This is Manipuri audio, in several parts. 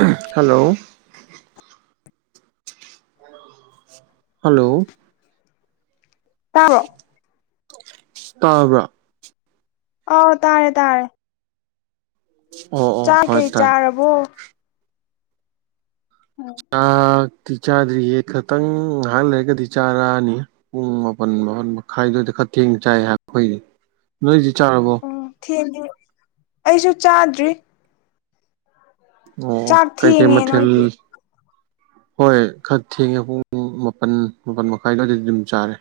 ꯑꯍꯝ ꯍꯜꯂꯣ ꯍꯜꯂꯣ ꯇꯕꯔꯣ ꯇꯔꯕ꯭ꯔꯥ ꯑꯣ ꯇꯥꯔꯦ ꯇꯥꯔꯦ ꯑꯣ ꯑꯣ ꯆꯥꯛ ꯍꯣꯏ ꯀꯩ ꯇꯥꯏ ꯆꯥꯔꯕꯣ [unintelligible] ꯆꯥꯛꯇꯤ ꯆꯥꯗ꯭ꯔꯤꯌꯦ ꯈꯇꯪ ꯉꯍꯥꯛ ꯂꯩꯔꯒꯗꯤ ꯆꯥꯔꯛꯑꯅꯤ ꯄꯨꯡ ꯃꯥꯄꯜ ꯃꯥꯄꯜ ꯃꯈꯥꯏ ꯑꯗꯨꯋꯥꯏꯗ ꯈꯔ ꯊꯦꯡꯅ ꯆꯥꯏ ꯑꯈꯣꯏꯗꯤ ꯅꯣꯏꯗꯤ ꯆꯥꯔꯕꯣ ꯎꯝ [unintelligible] ꯑꯩꯖꯨ ꯆꯥꯗ꯭ꯔꯤ ꯑꯣ ꯆꯥꯛ ꯀꯩ ꯀꯩ ꯊꯦꯡꯉꯦ ꯃꯊꯦꯜ ꯅꯣꯏꯒꯤ ꯍꯣꯏ ꯈꯔ ꯊꯦꯡꯉꯦ ꯄꯨꯡ ꯃꯥꯄꯟ ꯃꯥꯄꯟ ꯃꯈꯥꯏ ꯑꯗꯨꯋꯥꯏꯗꯗꯤ ꯑꯗꯨꯝ ꯆꯥꯔꯦ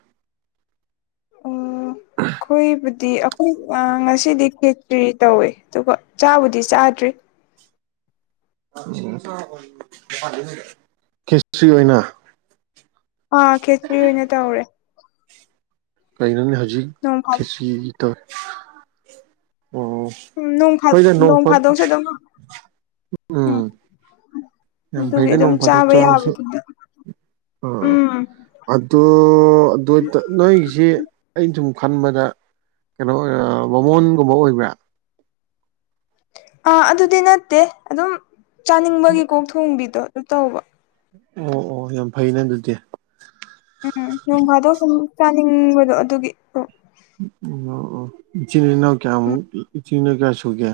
ꯑꯣ ꯈꯣꯏꯕꯨꯗꯤ ꯈꯣꯏ ꯑꯥ ꯉꯁꯤꯗꯤ ꯈꯦꯇ꯭ꯔꯤ ꯇꯧꯋꯦ ꯑꯗꯨꯒ ꯆꯥꯕꯨꯗꯤ ꯆꯥꯗ꯭ꯔꯤ ꯈꯦꯆ꯭ꯔꯤ ꯑꯣꯏꯅ ꯑꯥ ꯈꯦꯆ꯭ꯔꯤ ꯑꯣꯏꯅ ꯇꯧꯔꯦ ꯀꯩꯅꯅꯦ ꯍꯧꯖꯤꯛ ꯅꯣꯡ ꯐꯥꯗꯣꯛ ꯈꯦꯆ꯭ꯔꯤ ꯇꯧꯋꯦ ꯑꯣ ꯎꯝ ꯅꯣꯡ ꯐꯥ ꯍꯣꯏꯗ ꯅꯣꯡ ꯐꯥ ꯐꯥꯗꯣꯛꯁꯨ ꯑꯗꯨꯝ ꯎꯝ ꯌꯥꯝ ꯑꯗꯨꯒꯤ ꯐꯩꯗ ꯑꯗꯨꯝ ꯅꯣꯡ ꯐꯥꯗꯣꯛ ꯆꯥꯕ ꯆꯥꯕꯁꯨ ꯌꯥꯕꯗꯨꯗ ꯑꯥ ꯎꯝ ꯑꯗꯣ ꯑꯗꯣ ꯇ ꯅꯣꯏꯒꯤꯖꯦ ꯑꯩꯅ ꯁꯨꯝ ꯈꯟꯕꯗ ꯀꯩꯅꯣ ꯑꯣꯏ ꯃꯕꯥꯃꯣꯟꯒꯨꯝꯕ ꯑꯣꯏꯕ꯭ꯔꯥ ꯑꯥ ꯑꯗꯨꯗꯤ ꯅꯠꯇꯦ ꯑꯗꯨꯝ ꯆꯥꯅꯤꯡꯕꯒꯤ ꯀꯣꯛ ꯊꯣꯡꯕꯤꯗꯣ ꯑꯗꯨ ꯇꯧꯕ ꯑꯣ ꯑꯣ ꯌꯥꯝ ꯐꯩꯅ ꯑꯗꯨꯗꯤ ꯎꯝ ꯅꯣꯡ ꯐꯥꯗꯣꯛ ꯁꯨꯝ ꯆꯥꯅꯤꯡꯕꯗꯣ ꯑꯗꯨꯒꯤ ꯑꯣ ꯑꯣ ꯏꯆꯤꯟ ꯏꯅꯥꯎ ꯀꯌꯥꯃꯨꯛ ꯏꯆꯤꯟ ꯏꯅꯥꯎ ꯀꯌꯥ ꯁꯨꯒꯦ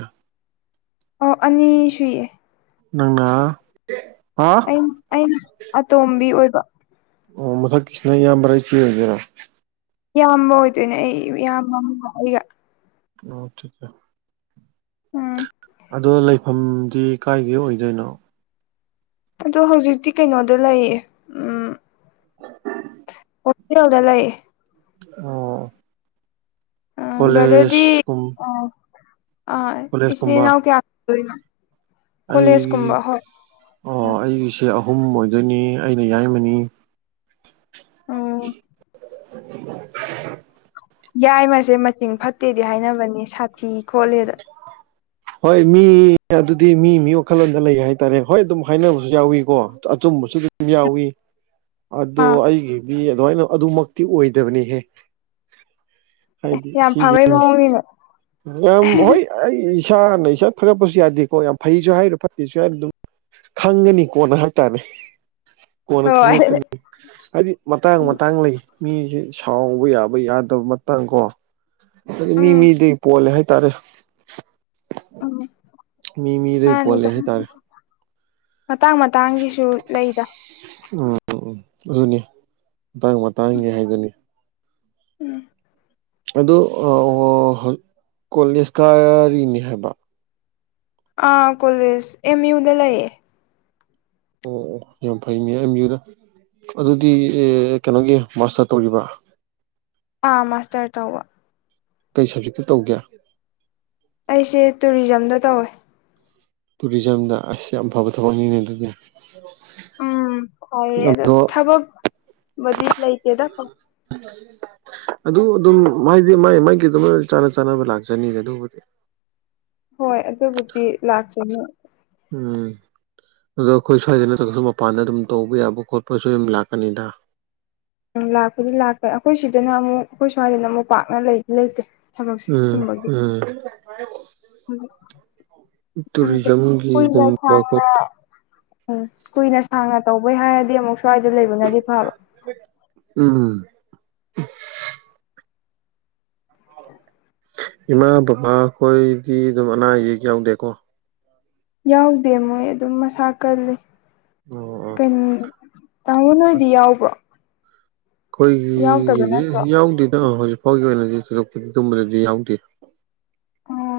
ꯑꯣ ꯑꯅꯤ ꯁꯨꯏꯌꯦ ꯅꯪꯅ ꯍꯥꯎ ꯑꯩꯅ ꯑꯩꯅ ꯑꯇꯣꯝꯕꯤ ꯑꯣꯏꯕ ꯑꯣ ꯃꯊꯛꯀꯤꯁꯤꯅ ꯏꯌꯥꯝꯕꯔ ꯏꯆꯦ ꯑꯣꯏꯗꯣꯏꯔꯥ ꯏꯌꯥꯝꯕ ꯑꯣꯏꯗꯣꯏꯅꯦ ꯑꯩ ꯏꯌꯥꯝꯕ ꯑꯃꯒ ꯑꯩꯒ ꯑꯣ ꯎꯝ ꯑꯗꯣ ꯂꯩꯐꯝꯗꯤ ꯀꯥꯏꯗꯩ ꯑꯣꯏꯗꯣꯏꯅꯣ ꯑꯗꯣ ꯍꯧꯖꯤꯛꯇꯤ ꯀꯩꯅꯣꯗ ꯂꯩꯌꯦ ꯎꯝ [unintelligible] ꯍꯣꯇꯦꯜꯗ ꯂꯩꯌꯦ ꯑꯣ ꯎꯝ ꯀꯣꯂꯦꯖ ꯕ꯭ꯔꯗꯔꯗꯤ ꯀꯨꯝ ꯑꯥ ꯑꯥ ꯀꯣꯂꯦꯖ ꯏꯆꯤꯟ ꯀꯨꯝꯕ ꯏꯅꯥꯎ ꯀꯌꯥ ꯅꯣ ꯑꯩ ꯑꯥ ꯑꯩꯒꯤꯁꯦ ꯑꯍꯨꯝ ꯑꯣꯏꯗꯣꯏꯅꯤ ꯑꯩꯅ ꯌꯥꯏꯃꯅꯤ ꯑꯣ [inaudible] ꯌꯥꯏꯃꯁꯦ ꯃꯆꯤꯡ ꯐꯠꯇꯦꯗꯤ ꯍꯥꯏꯅꯕꯅꯦ ꯁꯥꯊꯤ ꯈꯣꯠꯂꯦꯗ ꯍꯣꯏ ꯃꯤ ꯑꯗꯨꯗꯤ ꯃꯤ ꯃꯤ ꯋꯥꯈꯜꯂꯣꯟꯗ ꯂꯩ ꯍꯥꯏꯇꯥꯔꯦ ꯍꯣꯏ ꯑꯗꯨꯝ ꯍꯥꯏꯅꯕꯖꯨ ꯌꯥꯎꯋꯤꯀꯣ ꯑꯆꯨꯝꯕꯁꯨ ꯑꯗꯨꯝ ꯌꯥꯎꯋꯤ [inaudible] ꯑꯗꯣ ꯑꯥ ꯑꯩꯒꯤꯗꯤ ꯑꯗꯨꯃꯥꯏꯅ ꯑꯗꯨꯃꯛꯇꯤ ꯑꯣꯏꯗꯕꯅꯤꯍꯦ ꯍꯥꯏꯗꯤ ꯌꯥꯝ ꯐꯕꯩ [unintelligible] ꯃꯑꯣꯡꯅꯤꯅꯦ ꯌꯥꯝ ꯍꯣꯏ ꯑꯩ ꯏꯁꯥꯅ ꯏꯁꯥ ꯊꯥꯒꯠꯄꯁꯨ ꯌꯥꯗꯦꯀꯣ ꯌꯥꯝ ꯐꯩꯁꯨ ꯍꯥꯏꯔꯣꯏ ꯐꯠꯇꯦꯁꯨ ꯍꯥꯏꯔꯣꯏ ꯑꯗꯨꯝ ꯈꯪꯒꯅꯤ ꯀꯣꯟꯅ ꯍꯥꯏꯇꯥꯔꯦ ꯀꯣꯟꯅ ꯍꯣꯏ ꯈꯪꯂꯛꯀꯅꯤ ꯍꯥꯏꯗꯤ ꯃꯇꯥꯡ ꯎꯝ ꯃꯇꯥꯡ ꯂꯩ ꯃꯤꯁꯦ ꯁꯥꯎꯕ ꯌꯥꯕ ꯌꯥꯗꯕ ꯃꯇꯥꯡ ꯀꯣ ꯃꯤ ꯎꯝ ꯃꯤꯗꯩ ꯄꯣꯜꯂꯦ ꯍꯥꯏꯇꯥꯔꯦ ꯎꯝ ꯃꯤ [inaudible] ꯃꯤꯗꯒꯤ ꯄꯣꯜꯂꯦ ꯃꯥꯅꯤꯗ ꯍꯥꯏꯇꯥꯔꯦ ꯃꯇꯥꯡ ꯃꯇꯥꯡꯒꯤꯁꯨ ꯂꯩꯗ ꯎꯝ ꯎꯝ ꯑꯗꯨꯅꯤ ꯃꯇꯥꯡ ꯃꯇꯥꯡꯒꯤ ꯍꯥꯏꯗꯨꯅꯤ ꯎꯝ ꯑꯗꯣ [unintelligible] ꯀꯣꯂꯦꯖ ꯀꯥꯔꯔꯤꯅꯦ ꯍꯥꯏꯕ ꯑꯥ ꯀꯣꯂꯦꯖ ꯑꯦꯝ ꯌꯨꯗ ꯂꯩꯌꯦ ꯑꯣ ꯑꯣ ꯌꯥꯝ ꯐꯩꯅꯦ ꯑꯦꯝ ꯌꯨꯗ ꯑꯗꯨꯗꯤ ꯑꯦ ꯀꯩꯅꯣꯒꯤ ꯃꯥꯁꯇꯔ ꯇꯧꯔꯤꯕ ꯑꯥ ꯃꯥꯁꯇꯔ ꯇꯧꯕ ꯀꯩ ꯁꯕꯖꯦꯛꯇ ꯇꯧꯒꯦ ꯑꯩꯁꯦ ꯇꯨꯔꯤꯖꯝꯗ ꯇꯧꯋꯦ ꯇꯨꯔꯤꯖꯝꯗ ꯑꯁ ꯌꯥꯝ ꯐꯕ ꯊꯕꯛꯅꯤꯅꯦ ꯑꯗꯨꯗꯤ [unintelligible] ꯎꯝ ꯐꯌꯦ ꯑꯗꯣ ꯊꯕꯛ ꯕꯨꯗꯤ ꯂꯩꯇꯦꯗ [unintelligible] ꯑꯗꯨ ꯑꯗꯨꯝ ꯃꯥꯏꯗꯤ ꯃꯥꯏ ꯀꯩꯅꯣꯃꯥ ꯆꯥꯅ ꯆꯥꯅꯕ ꯂꯥꯛꯆꯅꯤꯗꯥ ꯑꯗꯨꯕꯨꯗꯤ ꯍꯣꯏ ꯑꯗꯨꯕꯨꯗꯤ ꯂꯥꯛꯆꯅꯤ ꯎꯝ ꯑꯗꯣ ꯑꯩꯈꯣꯏ ꯁ꯭ꯋꯥꯏꯗ ꯅꯠꯇ꯭ꯔꯒꯁꯨ ꯃꯄꯥꯟꯗ ꯑꯗꯨꯝ ꯇꯧꯕ ꯌꯥꯕ ꯈꯣꯠꯄꯁꯨ ꯑꯗꯨꯝ ꯂꯥꯛꯀꯅꯤꯗ ꯎꯝ ꯂꯥꯛꯄꯗꯤ ꯂꯥꯛꯈꯔꯦ ꯑꯩꯈꯣꯏ ꯁꯤꯗꯅ ꯑꯃꯨꯛ ꯑꯩꯈꯣꯏ ꯁ꯭ꯋꯥꯏꯗꯅ ꯑꯃꯨꯛ ꯄꯥꯛꯅ ꯂꯩꯗꯤ ꯂꯩꯇꯦ ꯊꯕꯛꯁꯦ ꯎꯝ ꯁꯨꯝꯕꯒꯤ ꯎꯝ [unintelligible] [inaudible] ꯈꯪꯗꯦ ꯀꯨꯏꯅ ꯇꯨꯔꯤꯖꯝꯒꯤꯒꯨꯝꯕ ꯁꯥꯡꯅ ꯈꯣꯠꯄ ꯎꯝ ꯀꯨꯏꯅ ꯁꯥꯡꯅ ꯇꯧꯕꯩ ꯍꯥꯏꯔꯗꯤ ꯑꯃꯨꯛ ꯁ꯭ꯋꯥꯏꯗ ꯂꯩꯕꯅꯗꯤ ꯐꯕ [unintelligible] ꯎꯝ ꯏꯃꯥ ꯕꯕꯥꯈꯣꯏꯗꯤ ꯑꯗꯨꯝ ꯑꯅꯥ ꯑꯌꯦꯛ ꯌꯥꯎꯗꯦꯀꯣ ꯌꯥꯎꯗꯦ ꯃꯣꯏ ꯑꯗꯨꯝ ꯃꯁꯥ ꯀꯜꯂꯤ ꯑꯣ ꯑꯣ [unintelligible] ꯇꯥꯃꯣ ꯅꯣꯏꯗꯤ ꯌꯥꯎꯕ꯭ꯔꯣ ꯌꯥꯎꯗꯕ ꯅꯠꯇ꯭ꯔꯣ ꯑꯩꯈꯣꯏꯒꯤꯒꯤꯗꯤ ꯌꯥꯎꯗꯦꯗ ꯍꯧꯖꯤꯛꯐꯥꯎꯒꯤ ꯑꯣꯏꯅꯗꯤ ꯊꯣꯏꯗꯣꯛꯄꯗꯨꯝꯕꯗꯗꯤ ꯌꯥꯎꯗꯦ ꯑꯣ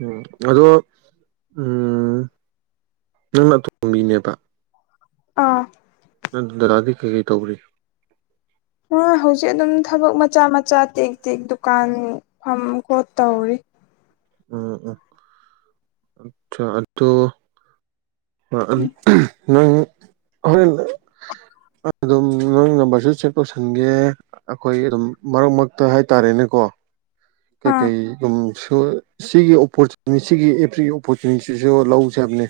ꯎꯝ ꯑꯗꯣ ꯎꯝ ꯅꯪꯅ ꯑꯇꯣꯝꯕꯤꯅꯦꯕ ꯑꯥ ꯅꯪ ꯗꯗꯥꯗꯤ ꯀꯩꯩ ꯀꯩ ꯇꯧꯔꯤ ꯃꯥ ꯍꯧꯖꯤꯛ ꯑꯗꯨꯝ ꯊꯕꯛ ꯃꯆꯥ ꯃꯆꯥ ꯇꯦꯛ ꯇꯦꯛ ꯗꯨꯀꯥꯟ ꯐꯝ ꯈꯣꯠ ꯇꯧꯔꯤ ꯎꯝ ꯎ ꯆꯥ ꯑꯗꯣ ꯎꯝ [unintelligible] ꯅꯪ ꯍꯣꯔꯦꯟ꯫ ꯑꯗꯨꯝ ꯅꯪ ꯅꯝꯕꯔꯁꯨ ꯁꯦꯕ ꯇꯧꯁꯟꯒꯦ ꯑꯩꯈꯣꯏ ꯑꯗꯨꯝ ꯃꯔꯛ ꯃꯔꯛꯇ ꯍꯥꯏꯇꯥꯔꯦꯅꯦꯀꯣ ꯀꯩ ꯑꯥ ꯀꯩ ꯎꯝ ꯁꯣ ꯁꯤꯒꯤ ꯑꯣꯄꯣꯔꯆꯨꯅꯤ ꯁꯤꯒꯤ ꯑꯦꯚ꯭ꯔꯤ ꯑꯣꯄꯣꯔꯆꯨꯅꯤꯇꯤꯁꯨ ꯂꯧꯖꯦ ꯍꯥꯏꯕꯅꯦ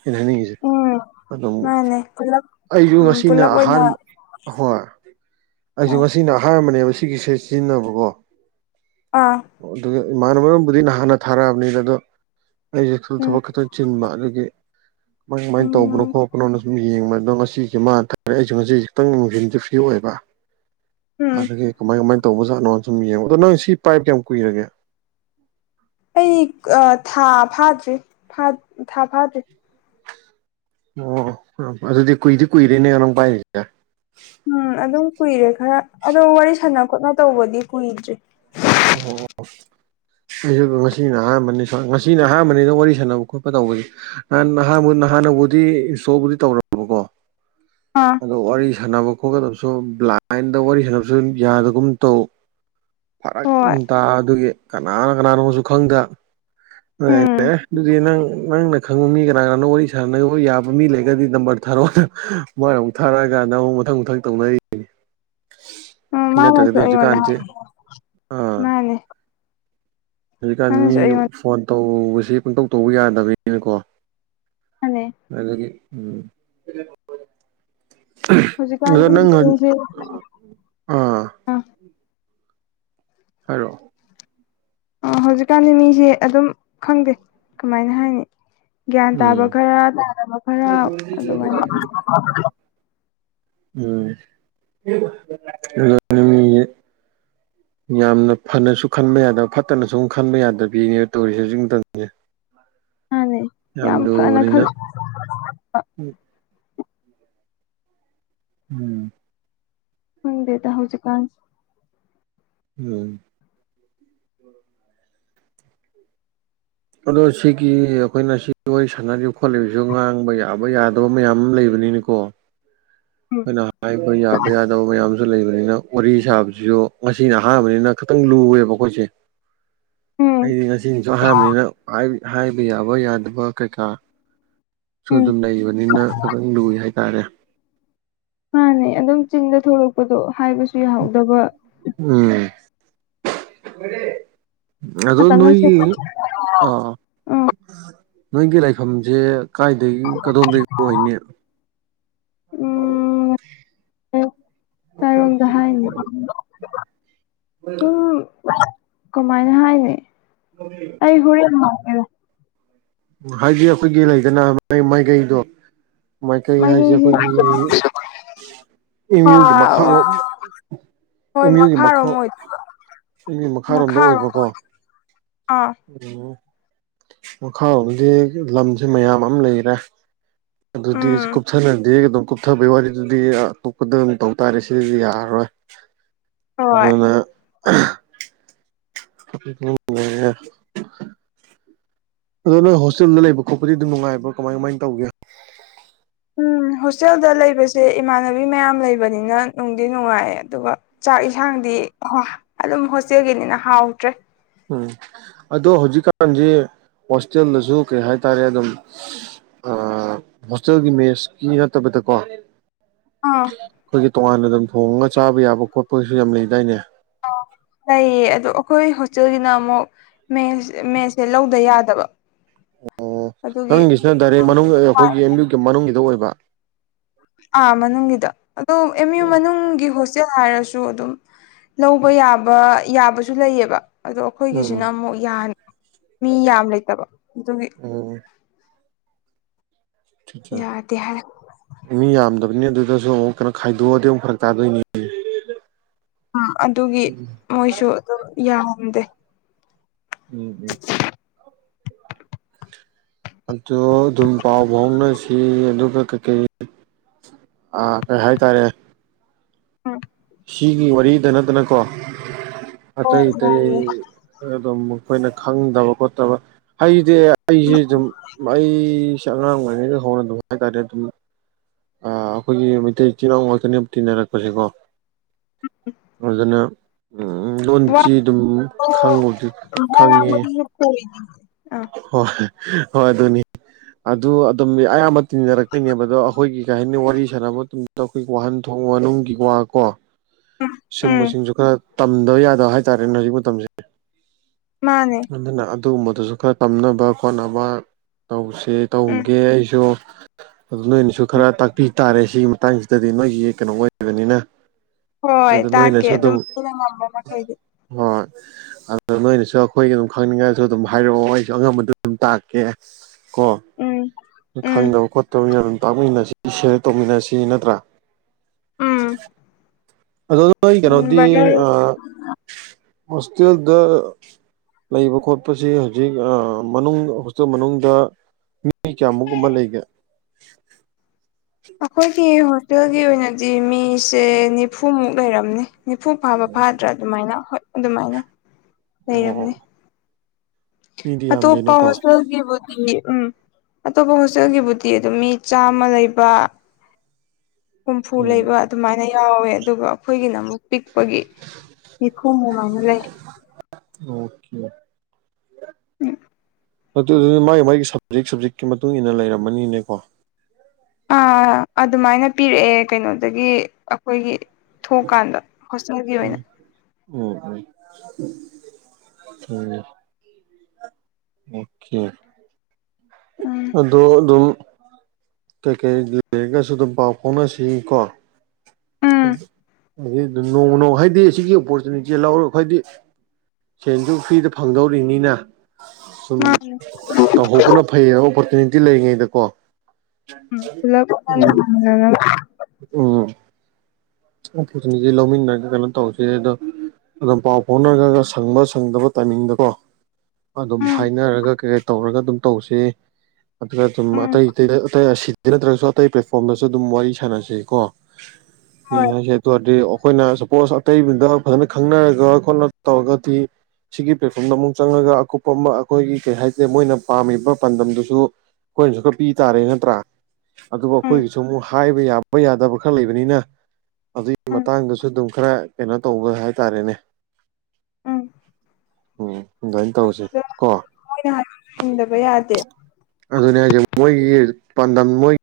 ꯑꯩꯅ ꯍꯥꯏꯅꯤꯡꯉꯤ꯫ ꯎꯝ ꯑꯗꯨꯝ ꯃꯥꯅꯦ ꯄꯨꯂꯞ ꯑꯩꯁꯨ ꯎꯝ ꯉꯁꯤꯅ ꯄꯨꯂꯞ ꯑꯣꯏꯅ ꯑꯍꯥꯟꯕ꯫ ꯍꯣꯏ ꯑꯩꯁꯨ ꯉꯁꯤꯅ ꯑꯍꯥꯟꯕꯅꯦꯕ ꯁꯤꯒꯤꯁꯦ ꯁꯤꯖꯤꯟꯅꯕꯀꯣ ꯑꯥ ꯑꯗꯨꯒ ꯏꯃꯥꯟꯅꯕꯨꯝꯕꯨꯗꯤ ꯅꯍꯥꯟꯅ ꯊꯥꯔꯛꯑꯕꯅꯤꯅ ꯑꯗꯣ ꯑꯩꯁꯨꯁꯨ ꯎꯝ ꯊꯕꯛ ꯈꯪ ꯆꯤꯟꯕ ꯑꯗꯨꯒꯤ ꯀꯃꯥꯏ ꯀꯃꯥꯏꯅ ꯇꯧꯕꯅꯣ ꯎꯝ ꯈꯣꯠꯄꯅꯣꯅ ꯁꯨꯝ ꯌꯦꯡꯕ ꯑꯗ ꯉꯁꯤ ꯃ ꯑꯩꯁꯨ ꯉꯁꯤ ꯈꯤꯇꯪ ꯅꯨꯡꯊꯝꯟꯁꯧ ꯐꯤ ꯑꯣꯏꯕ ꯎꯝ ꯑꯗꯨꯗꯒꯤ ꯀꯃꯥꯏ ꯀꯃꯥꯏꯅ ꯇꯧꯕꯖꯥꯠꯅꯣ ꯁꯨꯝ ꯌꯦꯡꯉꯣ ꯑꯗꯣ ꯅꯪ ꯁꯤ ꯄꯥꯏ ꯀꯌꯥꯝ ꯀꯨꯏꯔꯒꯦ ꯑꯩ ꯊꯥ ꯐꯥꯗ꯭ꯔꯤ ꯊꯥ ꯐꯥꯗ꯭ꯔꯤ ꯑꯣ ꯑꯗꯨꯗꯤ ꯀꯨꯏꯗꯤ ꯀꯨꯏꯔꯦꯅꯦ ꯅꯪ ꯄꯥꯏꯔꯤꯁꯤꯗ ꯎꯝ ꯑꯗꯨꯝ ꯀꯨꯏꯔꯦ ꯈꯔ ꯑꯗꯣ ꯋꯥꯔꯤ ꯁꯥꯟꯅ ꯈꯣꯠꯅ ꯇꯧꯕꯗꯤ ꯀꯨꯏꯗ꯭ꯔꯤ ꯑꯣ ꯑꯩꯁꯨ ꯉꯁꯤꯅ ꯑꯍꯥꯟꯕꯅꯤ ꯉꯁꯤꯅ ꯑꯍꯥꯟꯕꯅꯤꯗ ꯋꯥꯔꯤ ꯁꯥꯟꯅꯕ ꯈꯣꯠꯄ ꯇꯧꯕꯁꯦ ꯅꯥꯟ ꯅꯍꯕꯨ ꯅꯍꯥꯟꯅꯕꯨꯗꯤ ꯏꯟꯁꯇꯣꯜꯕꯨꯗꯤ ꯇꯧꯔꯕꯀꯣ ꯍꯥꯥ ꯑꯗꯣ ꯋꯥꯔꯤ ꯁꯥꯟꯅꯕ ꯈꯣꯠꯀꯗꯕꯁꯨ ꯕ꯭ꯂꯥꯏꯟꯗ ꯋꯥꯔꯤ ꯁꯥꯟꯅꯕꯁꯨ ꯌꯥꯗꯒꯨꯝ ꯇꯧ ꯐꯔꯛ ꯍꯣꯏ ꯇꯥ ꯑꯗꯨꯒꯤ ꯀꯅꯥꯅ ꯀꯅꯥꯅꯣꯁꯨ ꯈꯪꯗ ꯑꯗꯨ ꯎꯝ ꯑꯗꯨꯗꯤ ꯅꯪ ꯅꯪꯅ ꯈꯪꯕ ꯃꯤ ꯀꯅꯥ ꯀꯅꯥꯅꯣ ꯋꯥꯔꯤ ꯁꯥꯟꯅꯅꯕ ꯌꯥꯕ ꯃꯤ ꯂꯩꯒꯗꯤ ꯅꯝꯕꯔ ꯊꯥꯔꯛꯑꯣ ꯃꯣꯏꯅ ꯑꯃꯨꯛ ꯊꯥꯔꯛꯑꯀꯥꯟꯗ ꯑꯃꯨꯛ ꯃꯊꯪ ꯃꯊꯪ ꯇꯧꯅꯔꯤꯅꯤ ꯎꯝ ꯃꯅꯁꯨ ꯑꯩꯑꯣꯟꯗ ꯍꯥꯏ꯫ ꯑ ꯃꯥꯅꯦ ꯍꯧꯖꯤꯀꯟ ꯃꯤ ꯃꯥꯅꯁꯨ ꯑꯩꯉꯣꯟꯗ ꯐꯣꯟ ꯇꯧꯕꯁꯦ ꯄꯨꯡꯇꯧ ꯇꯧꯕ ꯌꯥꯗꯕꯅꯤꯅꯀꯣ ꯃꯥꯅꯦ ꯑꯥꯗꯒꯤ ꯎꯝ꯫ ꯍꯧꯖꯤꯛ ꯀꯥꯟ ꯑꯗꯣ ꯅꯪ ꯑꯥ [unintelligible] ꯍꯥꯏꯔꯛꯑꯣ ꯑ ꯍꯧꯖꯤꯛꯀꯥꯟꯗꯤ ꯃꯤꯁꯦ ꯑꯗꯨꯝ ꯈꯪꯗꯦ ꯀꯃꯥꯏꯅ ꯍꯥꯏꯅꯤ꯫ ꯒ꯭ꯌꯥꯟ ꯇꯥꯕ ꯎꯝ ꯈꯔ ꯇꯥꯗꯕ ꯈꯔ ꯑꯗꯨꯃꯥꯏꯅ ꯎꯝ꯫ ꯌꯥꯝꯅ ꯐꯅꯁꯨ ꯈꯟꯕ ꯌꯥꯗꯕ ꯐꯠꯇꯅ ꯁꯨꯝ ꯈꯟꯕ ꯌꯥꯗꯕꯤꯅꯦ ꯇꯧꯔꯤꯁꯦ ꯍꯧꯖꯤꯛ ꯃꯇꯝꯁꯤ ꯃꯥꯟꯅꯩ ꯌꯥꯝ ꯐꯅ ꯂꯨꯕꯅꯤꯅ ꯈꯟꯁꯨ ꯎꯝ ꯈꯪꯗꯦꯗ ꯍꯧꯖꯤꯛ ꯀꯥꯟꯁꯦ ꯎꯝ ꯑꯗꯣ ꯁꯤꯒꯤ ꯑꯩꯈꯣꯏꯅ ꯁꯤ ꯋꯥꯔꯤ ꯁꯥꯟꯅꯔꯤꯕ ꯈꯣꯠꯂꯤꯕꯁꯨ ꯉꯥꯡꯕ ꯌꯥꯕ ꯌꯥꯗꯕ ꯃꯌꯥꯝ ꯑꯃ ꯂꯩꯕꯅꯤꯅꯤꯀꯣ ꯑꯩꯈꯣꯏꯅ ꯍꯥꯏꯕ ꯌꯥꯕ ꯌꯥꯗꯕ ꯃꯌꯥꯝ ꯁꯤꯗ ꯂꯩꯕꯅꯤꯅ ꯋꯥꯔꯤ ꯁꯥꯕꯁꯤꯁꯨ ꯉꯁꯤꯅ ꯑꯍꯥꯟꯕꯅꯤꯅ ꯈꯤꯇꯪ ꯂꯨꯔꯦꯕ ꯑꯩꯈꯣꯏꯁꯦ ꯎꯝ ꯑꯩꯗꯤ ꯉꯁꯤꯅꯁꯨ ꯍꯥꯏꯔꯕꯅꯤꯅ ꯍꯥꯏꯕ ꯌꯥꯕ ꯌꯥꯗꯕ ꯀꯩꯀꯥ ꯁꯨ ꯎꯝ ꯑꯗꯨꯝ ꯂꯩꯕꯅꯤꯅ ꯑꯗꯨꯝ ꯂꯨꯏ ꯍꯥꯏꯇꯥꯔꯦ ꯃꯥꯥꯟꯅꯦ ꯑꯗꯨꯝ ꯆꯤꯟꯗ ꯊꯂꯛꯄꯗꯣ ꯍꯥꯏꯕꯁꯨ ꯌꯥꯍꯧꯗꯕ ꯎꯝ ꯉꯥꯛꯇꯪꯅ ꯑꯗꯣꯅꯣꯏꯒꯤ ꯁꯦꯝꯕ ꯑꯥ꯫ ꯑꯥ ꯅꯣꯏꯒꯤ ꯂꯥꯏꯐꯝꯁꯦ ꯀꯥꯏꯗꯒꯤ ꯀꯗꯣꯝꯗꯒꯤ ꯑꯣꯏꯅꯤ ꯎꯝ ꯀꯥꯏꯔꯣꯝꯗ ꯍꯥꯏꯅꯤ ꯁꯨꯝ ꯀꯃꯥꯏꯅ ꯍꯥꯏꯅꯤ꯫ [unintelligible] [unintelligible] ꯑꯩ ꯍꯣꯔꯦꯟ ꯍꯥꯏꯔꯒꯦ ꯍꯥꯏꯗꯤ ꯑꯈꯣꯏꯒꯤ ꯂꯩꯗꯅ ꯃꯥꯏ ꯃꯥꯏꯒꯩꯗꯣ ꯃꯥꯏꯀꯩ ꯍꯥꯏꯁꯦ ꯃꯥꯒꯤꯁꯤ ꯑꯈꯣꯏꯒꯤ ꯑꯦꯝ ꯌꯨꯒꯤ ꯃꯈꯥꯔꯣꯝ ꯍꯣꯏ ꯑꯦꯝ ꯌꯨꯒꯤ ꯃꯈꯥꯔꯣꯝ ꯃꯈꯥ ꯑꯣꯏ ꯃꯤ ꯃꯈꯥꯔꯣꯝꯗ ꯃꯈꯥꯔꯣꯝ ꯑꯣꯏꯕꯀꯣ ꯑꯣꯏꯗꯨꯏꯕ ꯃꯥꯈꯥꯔꯣꯝ ꯑꯥ ꯎꯝ ꯃꯈꯥꯔꯣꯝꯗꯗꯤ ꯂꯝꯖꯤ ꯃꯌꯥꯝ ꯑꯝ ꯂꯩꯔꯦ ꯑꯗꯨꯗꯤ ꯁꯨ ꯎꯝ ꯀꯨꯨꯞꯊꯅꯗꯤ ꯑꯗꯨꯝ ꯀꯨꯞꯊꯕꯩ ꯋꯥꯔꯤꯗꯨꯗꯤ ꯑꯇꯣꯞꯄꯗ ꯑꯃꯨꯛ ꯇꯧ ꯇꯥꯔꯦ ꯁꯤꯗꯗꯤ ꯌꯥꯔꯔꯣꯏ ꯍꯣꯏ ꯑꯗꯨꯅ [unintelligible] ꯑꯗꯨ ꯅꯣꯏ ꯍꯣꯁꯇꯦꯜꯗ ꯂꯩꯕ ꯈꯣꯠꯄꯗꯤ ꯗꯨꯝ ꯅꯨꯡꯉꯥꯏꯕ꯭ꯔꯣ ꯀꯃꯥꯏ ꯀꯃꯥꯏꯟ ꯇꯧꯒꯦ ꯎꯝ ꯍꯣꯁꯇꯦꯜꯗ ꯂꯩꯕꯁꯦ ꯏꯃꯥꯟꯅꯕꯤ ꯃꯌꯥꯝ ꯂꯩꯕꯅꯤꯅ ꯅꯨꯡꯗꯤ ꯅꯨꯡꯉꯥꯏ ꯑꯗꯨꯒ ꯆꯥꯛ ꯏꯟꯁꯥꯡꯗꯤ ꯑꯗꯨꯝ ꯍꯣꯁꯇꯦꯜꯒꯤꯅꯤꯅ ꯍꯥꯎꯇ꯭ꯔꯦ ꯎꯝ ꯑꯗꯣ ꯍꯧꯖꯤꯛꯀꯥꯟꯖꯤ ꯍꯣꯁꯇꯦꯜꯗꯁꯨ ꯀꯩ ꯍꯥꯏꯇꯥꯔꯦ ꯑꯗꯨꯝ ꯑꯥ ꯍꯣꯁꯇꯦꯜꯒꯤ ꯃꯦꯁꯀꯤ ꯅꯠꯇꯕꯤꯗꯀꯣ ꯑꯥ ꯑꯈꯣꯏꯒꯤ ꯇꯣꯉꯥꯟꯅ ꯑꯗꯨꯝ ꯊꯣꯡꯉꯒ ꯆꯥꯕ ꯌꯥꯕ ꯈꯣꯠꯄꯒꯤꯁꯨ ꯌꯥꯝ ꯂꯩꯗꯥꯏꯅꯦ ꯑ ꯂꯩꯌꯦ ꯑꯗꯣ ꯑꯈꯣꯏ ꯍꯣꯁꯇꯦꯜꯒꯤꯅ ꯑꯃꯨꯛ ꯃꯦꯁ ꯃꯦꯁꯁꯦ ꯂꯧꯗ ꯌꯥꯗꯕ ꯑꯣ ꯑꯗꯨꯒꯤ ꯅꯪꯒꯤꯁꯤꯅ ꯗꯥꯏꯔꯦꯛ ꯃꯅꯨꯡ ꯑꯈꯣꯏꯒꯤ ꯑꯦꯝ ꯌꯨꯒꯤ ꯃꯅꯨꯡꯒꯤꯗ ꯑꯣꯏꯕ ꯑꯥ ꯃꯅꯨꯡꯒꯤꯗꯣ ꯑꯗꯣ ꯑꯦꯝ ꯌꯨ ꯃꯅꯨꯡꯒꯤ ꯍꯣꯁ ꯆꯦꯜ ꯍꯥꯏꯔꯁꯨ ꯑꯗꯨꯝ ꯂꯧꯕ ꯌꯥꯕ ꯌꯥꯕꯁꯨ ꯂꯩꯌꯦꯕ ꯑꯗꯣ ꯎꯝ ꯑꯈꯣꯏꯒꯤꯁꯤꯅ ꯑꯃꯨꯛ ꯌꯥꯟ ꯃꯤ ꯌꯥꯝ ꯂꯩꯇꯕ ꯑꯗꯨꯒꯤ ꯎꯝ ꯌꯥꯗꯦ ꯍꯥꯏ [unintelligible] ꯃꯤ ꯌꯥꯝꯗꯕꯅꯤꯅ ꯑꯗꯨꯗꯁꯨ ꯑꯃꯨꯛ ꯀꯩꯅꯣ ꯈꯥꯏꯗꯣꯛꯑꯗꯤ ꯑꯃꯨꯛ ꯐꯔꯛ ꯇꯥꯗꯣꯏꯅꯤ ꯎꯝ ꯑꯗꯨꯒꯤ ꯎꯝ ꯃꯣꯏꯁꯨ ꯑꯗꯨꯝ ꯌꯥꯍꯟꯗꯦ ꯎꯝ ꯎꯝ ꯑꯗꯨ ꯑꯗꯨꯝ ꯄꯥꯎ ꯐꯥꯎꯅꯁꯤ ꯑꯗꯨꯒ ꯀꯩꯀꯩ ꯑꯥ ꯀꯩ ꯍꯥꯏꯇꯥꯔꯦ ꯎꯝ ꯁꯤꯒꯤ ꯋꯥꯔꯤꯗ ꯅꯠꯇꯅꯀꯣ ꯑꯇꯩ ꯑꯇꯩ ꯈꯔꯥ ꯑꯗꯨꯝ ꯑꯈꯣꯏꯅ ꯈꯪꯗꯕ ꯈꯣꯠꯇꯕ ꯍꯩꯗꯤ ꯑꯩꯁꯤ ꯑꯗꯨꯝ ꯑꯩꯁꯦ ꯑꯉꯥꯡ ꯑꯣꯏꯔꯤꯉꯩꯗꯩ ꯍꯧꯅ ꯑꯗꯨꯝ ꯍꯥꯏꯇꯥꯔꯦ ꯑꯗꯨꯝ ꯑꯥ ꯑꯈꯣꯏꯒꯤ ꯃꯩꯇꯩ ꯏꯆꯤꯟꯅꯥꯎ ꯉꯥꯛꯇꯅꯦꯕ ꯇꯤꯟꯅꯔꯛꯄꯖꯦꯀꯣ ꯑꯗꯨꯗꯨꯅ ꯎꯝ ꯋꯥ ꯂꯣꯟꯆꯤ ꯑꯗꯨꯝ ꯈꯪꯕꯨꯗꯤ ꯈꯪꯉꯦ ꯑꯥ ꯍꯣꯏ ꯍꯣꯏ ꯑꯗꯨꯅꯤ ꯑꯗꯨ ꯑꯗꯨꯝ ꯑꯌꯥꯝꯕ ꯇꯤꯟꯅꯔꯛꯄꯩꯅꯦꯕ ꯑꯗꯣ ꯑꯈꯣꯏꯒꯤ ꯀꯩ ꯍꯥꯏꯅꯤ ꯋꯥꯔꯤ ꯁꯥꯟꯅꯕ ꯇꯨꯡ ꯇꯧꯀꯤ ꯋꯥꯍꯟ ꯊꯣꯡ ꯋꯥꯅꯨꯡꯒꯤ ꯋꯥ ꯀꯣ ꯎꯝ ꯁꯤꯒꯨꯝꯕꯁꯤꯡꯁꯨ ꯈꯔ ꯇꯝꯗꯕ ꯌꯥꯗꯕ ꯍꯥꯏꯇꯥꯔꯦꯅꯦ ꯍꯧꯖꯤꯛ ꯃꯇꯝꯁꯦ ꯃꯥꯟꯅꯦ ꯑꯗꯨꯅ ꯑꯗꯨꯒꯨꯝꯕꯗꯨꯁꯨ ꯈꯔ ꯇꯝꯅꯕ ꯈꯣꯠꯅꯕ ꯇꯧꯁꯤ ꯎꯝ ꯇꯧꯒꯦ ꯑꯩꯁꯨ ꯑꯗꯨ ꯅꯣꯏꯅꯁꯨ ꯎꯝ ꯈꯔ ꯇꯥꯛꯄꯤ ꯇꯥꯔꯦ ꯁꯤꯒꯤ ꯃꯇꯥꯡꯁꯤꯗꯗꯤ ꯅꯣꯏꯒꯤ ꯀꯩꯅꯣ ꯑꯣꯏꯕꯅꯤꯅ ꯍꯣꯏ ꯑꯗꯨ ꯇꯥꯛꯀꯦ ꯑꯗꯨꯝ ꯑꯩꯅ ꯉꯝꯕ ꯃꯈꯩꯗꯤ ꯍ ꯑꯗꯨꯗ ꯅꯣꯏꯅꯁꯨ ꯈꯣꯏꯒꯤ ꯑꯗꯨꯝ ꯈꯪꯅꯤꯡꯉꯛꯑꯁꯨ ꯑꯗꯨꯝ ꯍꯥꯏꯔꯛꯑꯣ ꯑꯩꯁꯨ ꯑꯉꯝꯕꯗꯨ ꯗꯨꯝ ꯇꯥꯛꯀꯦ ꯀꯣ ꯎꯝ ꯎꯝ ꯈꯪꯗꯕ ꯈꯣꯠ ꯇꯧꯃꯤꯟꯅ ꯑꯗꯨꯝ ꯇꯥꯛꯃꯤꯟꯅꯁꯤ ꯁꯤꯌꯔ ꯇꯧꯃꯤꯟꯅꯁꯤ ꯅꯠꯇ꯭ꯔꯥ ꯎꯝ ꯑꯗꯣꯅꯣꯢ ꯎꯝ ꯀꯩꯅꯣꯗꯤ ꯕꯔꯗꯔ ꯑꯥ ꯍꯣꯁꯇꯦꯜꯗ ꯂꯩꯕ ꯈꯣꯠꯄꯁꯤ ꯍꯧꯖꯤꯛ ꯑꯥ ꯃꯅꯨꯡ ꯍꯣꯁꯇꯦꯜ ꯃꯅꯨꯡꯗ ꯃꯤ ꯀꯌꯥꯃꯨꯛꯒꯨꯝꯕ ꯂꯩꯒꯦ ꯑꯩꯈꯣꯏꯒꯤ ꯍꯣꯁꯇꯦꯜꯒꯤ ꯑꯣꯏꯅꯗꯤ ꯃꯤꯁꯦ ꯅꯤꯐꯨꯃꯨꯛ ꯂꯩꯔꯝꯅꯤ꯫ ꯅꯤꯐꯨ ꯐꯥꯕ ꯐꯥꯗ꯭ꯔꯥ ꯑꯗꯨꯃꯥꯏꯅ ꯍꯣꯏ ꯑꯗꯨꯃꯥꯏꯅ ꯑꯣ ꯂꯩꯔꯝꯅꯤ꯫ ꯃꯤꯗꯤ ꯑꯇꯣꯞꯄ ꯌꯥꯝꯗꯦꯅꯦꯀꯣ ꯍꯣꯁꯦꯜꯒꯤꯕꯨꯗꯤ ꯎꯝ ꯑꯇꯣꯞꯄ ꯍꯣꯁꯇꯦꯜꯒꯤꯕꯨꯗꯤ ꯑꯗꯨꯝ ꯃꯤ ꯆꯥꯝꯃ ꯂꯩꯕ꯫ ꯍꯨꯝꯐꯨ ꯎꯝ ꯂꯩꯕ ꯑꯗꯨꯃꯥꯏꯅ ꯌꯥꯎꯋꯦ ꯑꯗꯨꯒ ꯑꯩꯈꯣꯏꯒꯤꯅ ꯑꯃꯨꯛ ꯄꯤꯛꯄꯒꯤ ꯅꯤꯐꯨꯃꯨꯛ ꯃꯥꯏꯅ ꯂꯩ ꯑꯣ ꯀꯦ ꯎꯝ꯫ ꯑꯗꯨꯗꯤ ꯃꯥꯏ ꯃꯥꯏ ꯁꯞꯖꯦꯛ ꯁꯞꯖꯦꯛꯀꯤ ꯃꯇꯨꯡ ꯏꯟꯅ ꯂꯩꯔꯝꯃꯅꯤꯅꯦꯀꯣ ꯑꯥ ꯑꯗꯨꯃꯥꯏꯅ ꯄꯤꯔꯛꯑꯦ ꯀꯩꯅꯣꯗꯒꯤ ꯑꯩꯈꯣꯏꯒꯤ ꯊꯣꯛꯀꯥꯟꯗ ꯍꯣꯁꯇꯦꯜꯒꯤ ꯑꯣꯏꯅ꯫ ꯑꯣ ꯑꯣ [unintelligible] ꯑꯣ ꯈꯦ ꯎꯝ ꯑꯗꯣ ꯑꯗꯨꯝ ꯀꯩꯀꯩ ꯂꯩꯔꯒꯁꯨ ꯑꯗꯨꯝ ꯄꯥꯎ ꯐꯥꯎꯅꯁꯤ ꯀꯣ ꯎꯝ ꯍꯧꯖꯤꯛ ꯑꯗꯨꯝ ꯅꯣꯡꯃ ꯅꯣꯡ ꯍꯥꯏꯗꯤ ꯁꯤꯒꯤ ꯑꯣꯄꯣꯔꯆꯨꯅꯤꯇꯤ ꯂꯧꯔ ꯈꯣꯏꯗꯤ ꯁꯦꯟꯗꯨ ꯐ꯭ꯔꯤꯗ ꯐꯪꯗꯧꯔꯤꯅꯤꯅ ꯁꯨꯝ ꯃꯥꯅꯦ ꯇꯧꯍꯧꯕꯅ ꯐꯩꯌꯦꯕ ꯑꯣꯄꯣꯔꯆꯨꯅꯤꯇꯤ ꯂꯩꯔꯤꯉꯩꯗꯀꯣ ꯎꯝ ꯄꯨꯂꯞ [inaudible] ꯎꯝ ꯑꯣꯄꯣꯔꯆꯨꯅꯤꯇꯤ ꯂꯧꯃꯤꯟꯅꯔꯒ ꯀꯩꯅꯣ ꯇꯧꯁꯦ ꯑꯗꯣ ꯑꯗꯨꯝ ꯄꯥꯎ ꯐꯥꯎꯅꯔꯒ ꯁꯪꯕ ꯁꯪꯗꯕ ꯇꯥꯏꯃꯤꯡꯗꯀꯣ ꯑꯗꯨꯝ ꯎꯝ ꯍꯥꯏꯅꯔꯒ ꯀꯩꯀꯩ ꯇꯧꯔꯒ ꯑꯗꯨꯝ ꯇꯧꯁꯤ ꯑꯗꯨꯒ ꯑꯗꯨꯝ ꯎꯝ ꯑꯇꯩ ꯑꯇꯩꯗ ꯑꯇꯩ ꯑꯁꯤꯗ ꯅꯠꯇ꯭ꯔꯒꯁꯨ ꯑꯇꯩ ꯄ꯭ꯂꯦꯠꯐꯣꯝꯗꯁꯨ ꯑꯗꯨꯝ ꯋꯥꯔꯤ ꯁꯥꯟꯅꯁꯤ ꯀꯣ ꯃꯤ ꯍꯣꯏ ꯍꯥꯏꯁꯦ ꯑꯗꯨꯑꯣꯏꯔꯗꯤ ꯑꯩꯈꯣꯏꯅ ꯁꯄꯣꯁ ꯑꯇꯩꯗꯨꯗ ꯐꯖꯅ ꯈꯪꯅꯔꯒ ꯈꯣꯠꯅ ꯇꯧꯔꯒꯗꯤ ꯁꯤꯒꯤ ꯄ꯭ꯂꯦꯠꯐꯣꯝꯗ ꯑꯃꯨꯛ ꯆꯪꯉꯒ ꯑꯀꯨꯞꯄ ꯑꯃ ꯑꯩꯈꯣꯏꯒꯤ ꯀꯩ ꯍꯥꯏꯇ ꯃꯣꯏꯅ ꯄꯥꯝꯃꯤꯕ ꯄꯥꯟꯗꯝꯗꯨꯁꯨ ꯑꯩꯈꯣꯏꯅꯁꯨ ꯈꯔ ꯄꯤ ꯇꯥꯔꯦ ꯅꯠꯇ꯭ꯔꯥ ꯑꯗꯨꯕꯨ ꯎꯝ ꯑꯩꯈꯣꯏꯒꯤꯁꯨ ꯑꯃꯨꯛ ꯍꯥꯏꯕ ꯌꯥꯕ ꯌꯥꯗꯕ ꯈꯔ ꯂꯩꯕꯅꯤꯅ ꯑꯗꯨꯒꯤ ꯎꯝ ꯃꯇꯥꯡꯗꯁꯨ ꯑꯗꯨꯝ ꯈꯔ ꯀꯩꯅꯣ ꯇꯧꯕ ꯍꯥꯏꯇꯥꯔꯦꯅꯦ꯫ ꯎꯝ ꯎꯝ ꯑꯗꯨꯃꯥꯏꯅ ꯇꯧꯔꯁꯤ ꯑꯗꯣ ꯀꯣ ꯃꯣꯏꯅ ꯍꯥꯏꯕꯁꯨ ꯏꯟꯗꯕ ꯌꯥꯗꯦ ꯑꯗꯨꯅꯦ ꯍꯥꯏꯁꯦ ꯃꯣꯏꯒꯤ ꯄꯥꯟꯗꯝ ꯃꯣꯏ